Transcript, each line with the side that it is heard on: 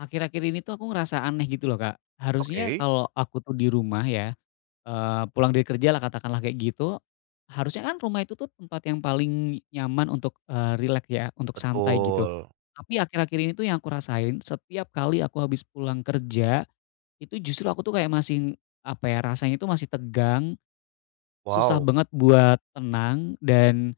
left: Akhir-akhir ini tuh aku ngerasa aneh gitu loh, Kak. Harusnya
right: Oke,
left: kalau aku tuh di rumah ya, pulang dari kerja lah katakanlah kayak gitu, harusnya kan rumah itu tuh tempat yang paling nyaman untuk, rileks ya, untuk santai gitu.
right: betul.
left: Tapi akhir-akhir ini tuh yang aku rasain setiap kali aku habis pulang kerja, itu justru aku tuh kayak masih, apa ya, rasanya itu masih tegang, susah
right: Wow,
left: banget buat tenang dan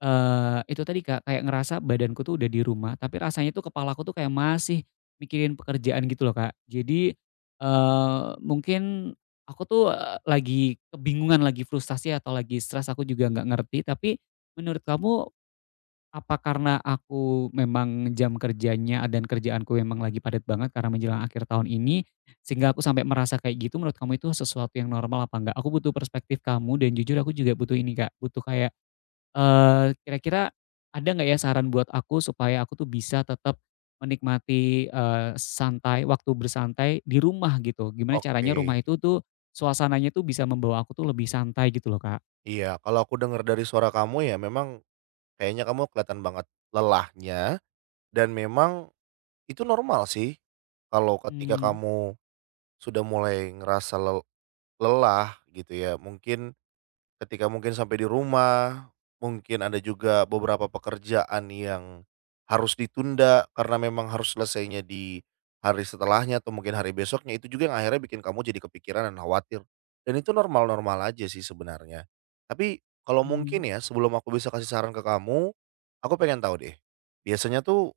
left: Eee, itu tadi Kak, kayak ngerasa badanku tuh udah di rumah, tapi rasanya tuh kepalaku tuh kayak masih mikirin pekerjaan gitu loh Kak. Jadi, mungkin aku tuh, lagi kebingungan, lagi frustasi atau lagi stres aku juga nggak ngerti, tapi menurut kamu apa karena aku memang jam kerjanya dan kerjaanku memang lagi padat banget karena menjelang akhir tahun ini, sehingga aku sampai merasa kayak gitu, menurut kamu itu sesuatu yang normal apa enggak? Aku butuh perspektif kamu dan jujur aku juga butuh ini Kak, butuh kayak, kira-kira ada nggak ya saran buat aku supaya aku tuh bisa tetap menikmati, santai waktu bersantai di rumah gitu? Gimana caranya
right: oke.
left: rumah itu tuh suasananya tuh bisa membawa aku tuh lebih santai gitu loh, Kak.
right: Iya, kalau aku dengar dari suara kamu ya memang kayaknya kamu kelihatan banget lelahnya, dan memang itu normal sih kalau ketika
left: Mmm,
right: kamu sudah mulai ngerasa lelah gitu ya. Mungkin ketika mungkin sampai di rumah, mungkin ada juga beberapa pekerjaan yang harus ditunda karena memang harus selesainya di hari setelahnya atau mungkin hari besoknya, itu juga yang akhirnya bikin kamu jadi kepikiran dan khawatir. Dan itu normal-normal aja sih sebenarnya. Tapi kalau
left: mhm.
right: mungkin ya, sebelum aku bisa kasih saran ke kamu, aku pengen tahu deh, biasanya tuh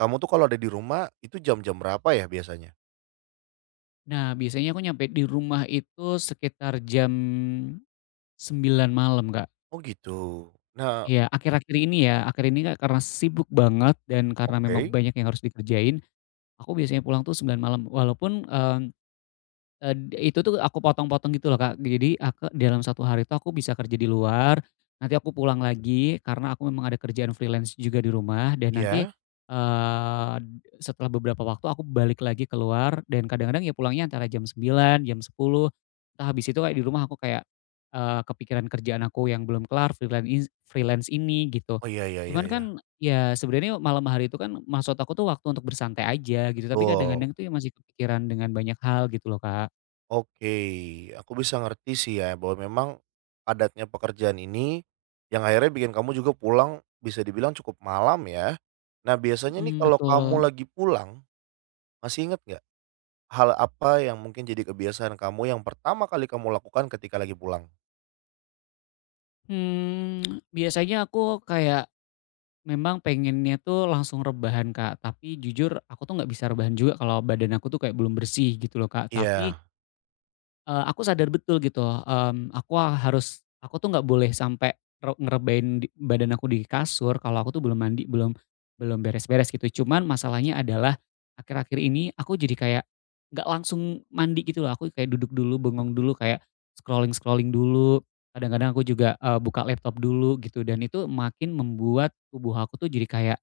right: kamu tuh kalau ada di rumah itu jam-jam berapa ya biasanya?
left: Nah, biasanya aku nyampe di rumah itu sekitar jam 9 malam, Kak.
right: Oh gitu. Nah,
left: Iya, akhir-akhir ini ya, akhir ini Kak, karena sibuk banget dan karena memang
right: oke.
left: banyak yang harus dikerjain, aku biasanya pulang tuh 9 malam walaupun, itu tuh aku potong-potong gitu loh, Kak. Jadi aku dalam satu hari itu aku bisa kerja di luar, nanti aku pulang lagi karena aku memang ada kerjaan freelance juga di rumah dan nanti,
right: Ya.
left: eee, setelah beberapa waktu aku balik lagi keluar dan kadang-kadang ya pulangnya antara jam 9, jam 10. Entah habis itu kayak di rumah aku kayak, kepikiran kerjaan aku yang belum kelar, freelance is freelance ini gitu.
right: Oh, iya iya
left: Cuman
right: iya
left: kan
right: iya.
left: ya sebenarnya malam hari itu kan maksud aku tuh waktu untuk bersantai aja gitu, tapi
right: Betul.
left: kadang-kadang tuh ya masih kepikiran dengan banyak hal gitu loh, Kak.
right: Oke, aku bisa ngerti sih ya bahwa memang padatnya pekerjaan ini yang akhirnya bikin kamu juga pulang bisa dibilang cukup malam ya. Nah, biasanya nih
left: Mhm,
right: kalau kamu
left: betul.
right: lagi pulang, masih inget nggak hal apa yang mungkin jadi kebiasaan kamu yang pertama kali kamu lakukan ketika lagi pulang?
left: Mmm, biasanya aku kayak memang pengennya tuh langsung rebahan, Kak, tapi jujur aku tuh nggak bisa rebahan juga kalau badan aku tuh kayak belum bersih gitu loh, Kak. Tapi
right: Iya,
left: Eee, aku sadar betul gitu, mmm, aku tuh nggak boleh sampai ngerebain di badan aku di kasur kalau aku tuh belum mandi, belum belum beres-beres gitu. Cuman masalahnya adalah akhir-akhir ini aku jadi kayak nggak langsung mandi gitu loh, aku kayak duduk dulu, bengong dulu, kayak scrolling-scrolling dulu, kadang-kadang aku juga, buka laptop dulu gitu dan itu makin membuat tubuh aku tuh jadi kayak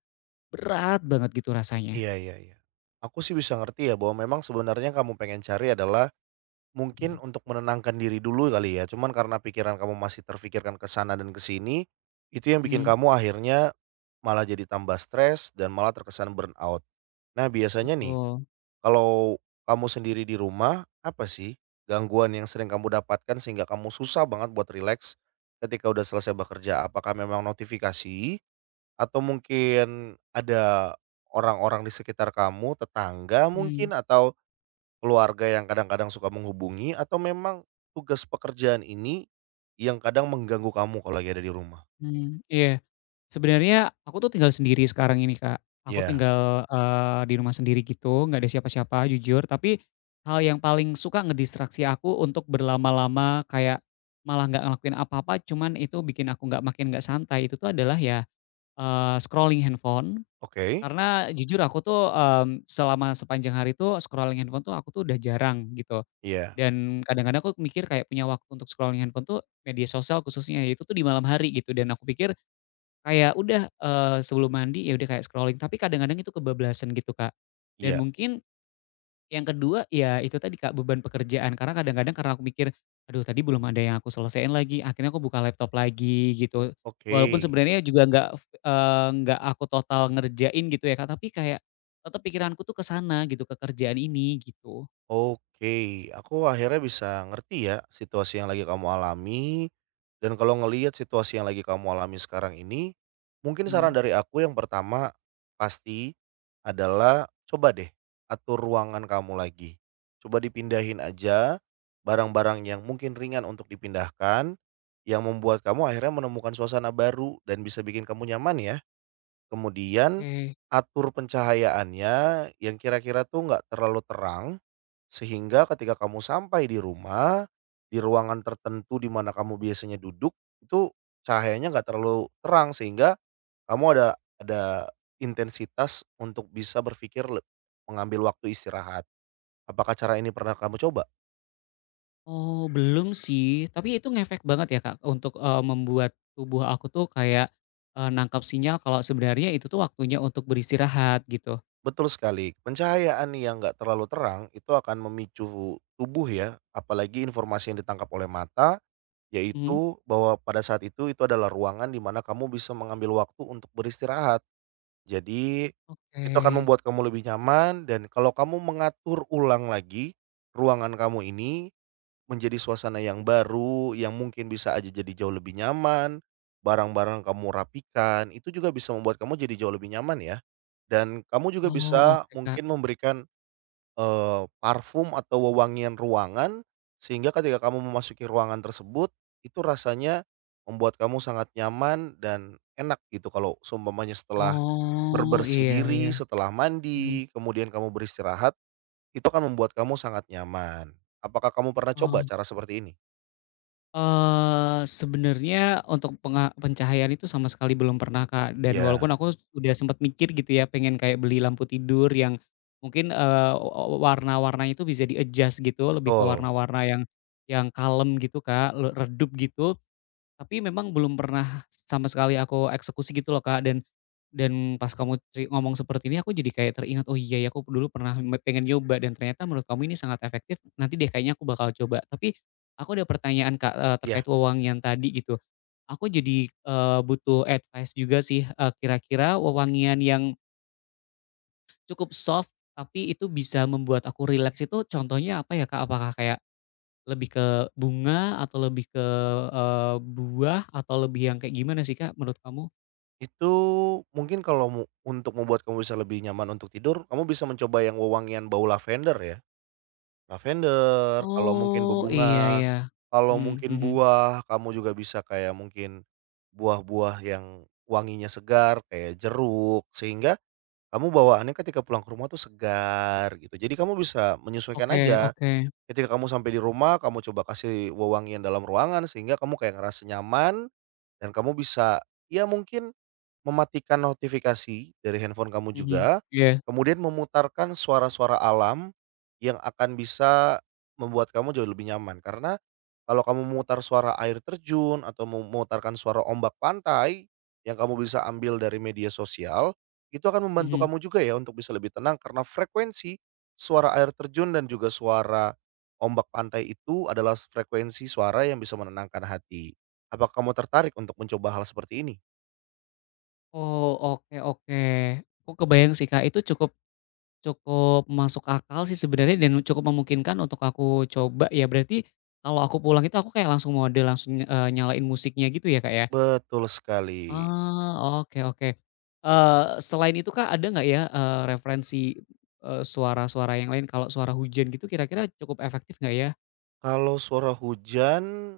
left: berat banget gitu rasanya.
right: iya iya iya. Aku sih bisa ngerti ya bahwa memang sebenarnya yang kamu pengen cari adalah mungkin untuk menenangkan diri dulu kali ya, cuman karena pikiran kamu masih terfikirkan ke sana dan ke sini, itu yang bikin
left: Mhm,
right: kamu akhirnya malah jadi tambah stres dan malah terkesan burnout. Nah, biasanya nih,
left: betul.
right: kalau kamu sendiri di rumah, apa sih gangguan yang sering kamu dapatkan sehingga kamu susah banget buat rileks ketika udah selesai bekerja? Apakah memang notifikasi atau mungkin ada orang-orang di sekitar kamu, tetangga
left: Mhm.
right: mungkin, atau keluarga yang kadang-kadang suka menghubungi, atau memang tugas pekerjaan ini yang kadang mengganggu kamu kalau lagi ada di rumah?
left: Mmm, iya. Sebenarnya aku tuh tinggal sendiri sekarang ini, Kak. Aku
right: Iya,
left: tinggal, di rumah sendiri gitu, nggak ada siapa-siapa jujur, tapi hal yang paling suka ngedistraksi aku untuk berlama-lama kayak malah nggak ngelakuin apa-apa, cuman itu bikin aku nggak makin nggak santai, itu tuh adalah ya, scrolling handphone.
right: oke.
left: Karena jujur aku tuh, mmm, selama sepanjang hari tuh scrolling handphone tuh aku tuh udah jarang gitu,
right: Iya
left: dan kadang-kadang aku mikir kayak punya waktu untuk scrolling handphone tuh media sosial khususnya, itu tuh di malam hari gitu, dan aku pikir kayak udah, sebelum mandi ya udah kayak scrolling, tapi kadang-kadang itu kebablasan gitu, Kak. Dan
right: iya,
left: mungkin yang kedua ya itu tadi, Kak, beban pekerjaan karena kadang-kadang karena aku mikir, "Aduh tadi belum ada yang aku selesaiin lagi," akhirnya aku buka laptop lagi gitu.
right: oke.
left: Walaupun sebenarnya juga nggak f eee, nggak aku total ngerjain gitu ya, Kak, tapi kayak tetep pikiranku tuh ke sana gitu, ke kerjaan ini gitu.
right: Oke, aku akhirnya bisa ngerti ya situasi yang lagi kamu alami, dan kalau ngelihat situasi yang lagi kamu alami sekarang ini, mungkin saran
left: Mmm.
right: dari aku yang pertama pasti adalah coba deh atur ruangan kamu lagi. Coba dipindahin aja barang-barang yang mungkin ringan untuk dipindahkan, yang membuat kamu akhirnya menemukan suasana baru dan bisa bikin kamu nyaman ya. Kemudian
left: Oke.
right: atur pencahayaannya yang kira-kira tuh nggak terlalu terang, sehingga ketika kamu sampai di rumah, di ruangan tertentu di mana kamu biasanya duduk, itu cahayanya nggak terlalu terang sehingga kamu ada intensitas untuk bisa berpikir mengambil waktu istirahat. Apakah cara ini pernah kamu coba?
left: Oh belum sih, tapi itu ngefek banget ya Kak untuk, membuat tubuh aku tuh kayak, nangkap sinyal kalau sebenarnya itu tuh waktunya untuk beristirahat gitu.
right: Betul sekali, pencahayaan yang nggak terlalu terang itu akan memicu tubuh ya, apalagi informasi yang ditangkap oleh mata,
left: Mhm,
right: yaitu bahwa pada saat itu adalah ruangan di mana kamu bisa mengambil waktu untuk beristirahat. Jadi,
left: oke.
right: itu akan membuat kamu lebih nyaman, dan kalau kamu mengatur ulang lagi ruangan kamu ini menjadi suasana yang baru, yang mungkin bisa aja jadi jauh lebih nyaman, barang-barang kamu rapikan, itu juga bisa membuat kamu jadi jauh lebih nyaman ya. Dan kamu juga
left: Oh
right: bisa
left: oke Kak.
right: mungkin memberikan parfum atau wewangian ruangan, sehingga ketika kamu memasuki ruangan tersebut, itu rasanya membuat kamu sangat nyaman dan enak gitu kalau seumpamanya setelah
left: Oh
right: berbersih
left: iya iya.
right: diri, setelah
left: Mhm,
right: mandi, kemudian kamu beristirahat, itu akan membuat kamu sangat nyaman. Apakah kamu pernah coba
left: oh.
right: cara seperti ini?
left: Sebenarnya untuk pencahayaan itu sama sekali belum pernah, Kak, dan walaupun
right: Ya,
left: aku udah sempet mikir gitu ya, pengen kayak beli lampu tidur yang mungkin, warna-warnanya itu bisa di-adjust gitu, lebih ke
right: betul.
left: warna-warna yang kalem gitu, Kak, redup gitu. Tapi memang belum pernah sama sekali aku eksekusi gitu loh, Kak, dan pas kamu ngomong seperti ini aku jadi kayak teringat, "Oh iya ya aku dulu pernah pengen nyoba dan ternyata menurut kamu ini sangat efektif, nanti deh kayaknya aku bakal coba." Tapi aku ada pertanyaan, Kak, terkait
right: Ya,
left: wewangian tadi gitu. Aku jadi, butuh advice juga sih, kira-kira wewangian yang cukup soft tapi itu bisa membuat aku rileks itu contohnya apa ya, Kak? Apakah kayak lebih ke bunga atau lebih ke, buah atau lebih yang kayak gimana sih, Kak, menurut kamu?
right: itu mungkin kalau untuk membuat kamu bisa lebih nyaman untuk tidur, kamu bisa mencoba yang wewangian bau lavender ya. Lavender, kalau mungkin
left: Oh, iya
right: bebunga,
left: ya.
right: kalau
left: Mmm,
right: mungkin
left: mhm.
right: buah, kamu juga bisa kayak mungkin buah-buah yang wanginya segar kayak jeruk, sehingga kamu bawaannya ketika pulang ke rumah tuh segar gitu. Jadi kamu bisa menyesuaikan
left: Oke
right: aja,
left: oke.
right: ketika kamu sampai di rumah kamu coba kasih wewangian dalam ruangan sehingga kamu kayak ngerasa nyaman dan kamu bisa, ya mungkin mematikan notifikasi dari handphone kamu
left: Mhm.
right: juga,
left: Iya.
right: kemudian memutarkan suara-suara alam yang akan bisa membuat kamu jauh lebih nyaman. Karena kalau kamu memutar suara air terjun atau memutarkan suara ombak pantai yang kamu bisa ambil dari media sosial, itu akan membantu
left: Mhm.
right: kamu juga ya untuk bisa lebih tenang karena frekuensi suara air terjun dan juga suara ombak pantai itu adalah frekuensi suara yang bisa menenangkan hati. Apakah kamu tertarik untuk mencoba hal seperti ini?
left: Oh, oke oke. Aku kebayang sih, Kak, itu cukup cukup masuk akal sih sebenarnya dan cukup memungkinkan untuk aku coba ya. Berarti kalau aku pulang itu aku kayak langsung mode, langsung, nyalain musiknya gitu ya, Kak, ya?
right: Betul sekali.
left: Ah oke oke. Eee, Selain itu Kak, ada nggak ya, referensi, suara-suara yang lain kalau suara hujan gitu kira-kira cukup efektif nggak ya?
right: Kalau suara hujan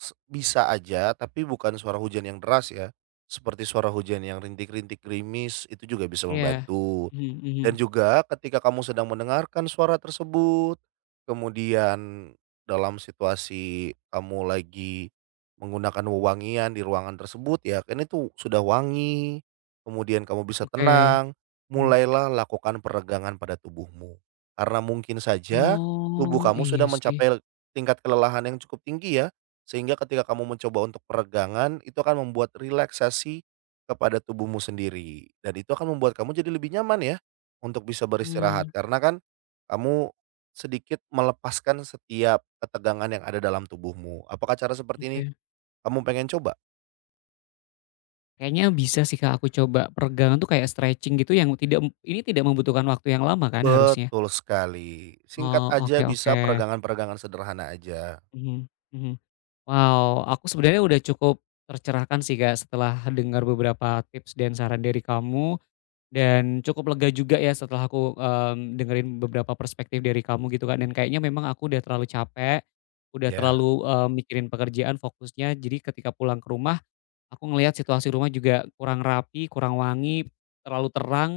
right: bisa aja, tapi bukan suara hujan yang deras ya, seperti suara hujan yang rintik-rintik gerimis itu juga bisa
left: Iya.
right: membantu.
left: Mhm
right: Dan
left: mhm.
right: juga ketika kamu sedang mendengarkan suara tersebut, kemudian dalam situasi kamu lagi menggunakan wewangian di ruangan tersebut ya, ini tuh sudah wangi, kemudian kamu bisa
left: Oke.
right: tenang,
left: Mhm.
right: mulailah lakukan peregangan pada tubuhmu. Karena mungkin saja tubuh
left: Oh,
right: kamu
left: iya
right: sudah
left: sih.
right: mencapai tingkat kelelahan yang cukup tinggi ya, sehingga ketika kamu mencoba untuk peregangan itu akan membuat relaksasi kepada tubuhmu sendiri dan itu akan membuat kamu jadi lebih nyaman ya. Untuk bisa beristirahat
left: Mmm,
right: karena kan, kamu sedikit melepaskan setiap ketegangan yang ada dalam tubuhmu. Apakah cara seperti ini
left: oke.
right: kamu pengen coba?
left: Kayaknya bisa sih Kak, aku coba. Peregangan tuh kayak stretching gitu yang tidak ini tidak membutuhkan waktu yang lama kan harusnya?
right: Betul sekali, singkat
left: Oh,
right: aja
left: oke
right: bisa
left: oke.
right: peregangan-peregangan sederhana aja.
left: Mhm mhm. Wow, aku sebenarnya udah cukup tercerahkan sih Kak, setelah dengar beberapa tips dan saran dari kamu, dan cukup lega juga ya setelah aku, mmm, dengerin beberapa perspektif dari kamu gitu Kak, dan kayaknya memang aku udah terlalu capek, udah
right: Ya.
left: terlalu, mikirin pekerjaan fokusnya, jadi ketika pulang ke rumah, aku ngelihat situasi rumah juga kurang rapi, kurang wangi, terlalu terang,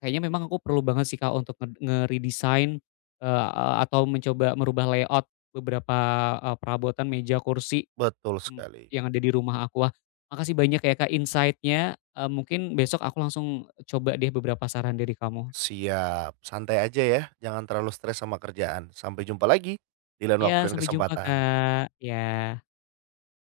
left: kayaknya memang aku perlu banget sih Kak, untuk nge-redesign, eee, atau mencoba merubah layout beberapa, perabotan meja, kursi.
right: Betul
left: Mmm,
right: sekali.
left: yang ada di rumah aku. Wah, makasih banyak ya Kak insight-nya, mungkin besok aku langsung coba deh beberapa saran dari kamu.
right: Siap, santai aja ya, jangan terlalu stres sama kerjaan. Sampai jumpa lagi di lain
left: Ya
right: waktu dan
left: sampai jumpa
right: kesempatan.
left: Kak. Iya.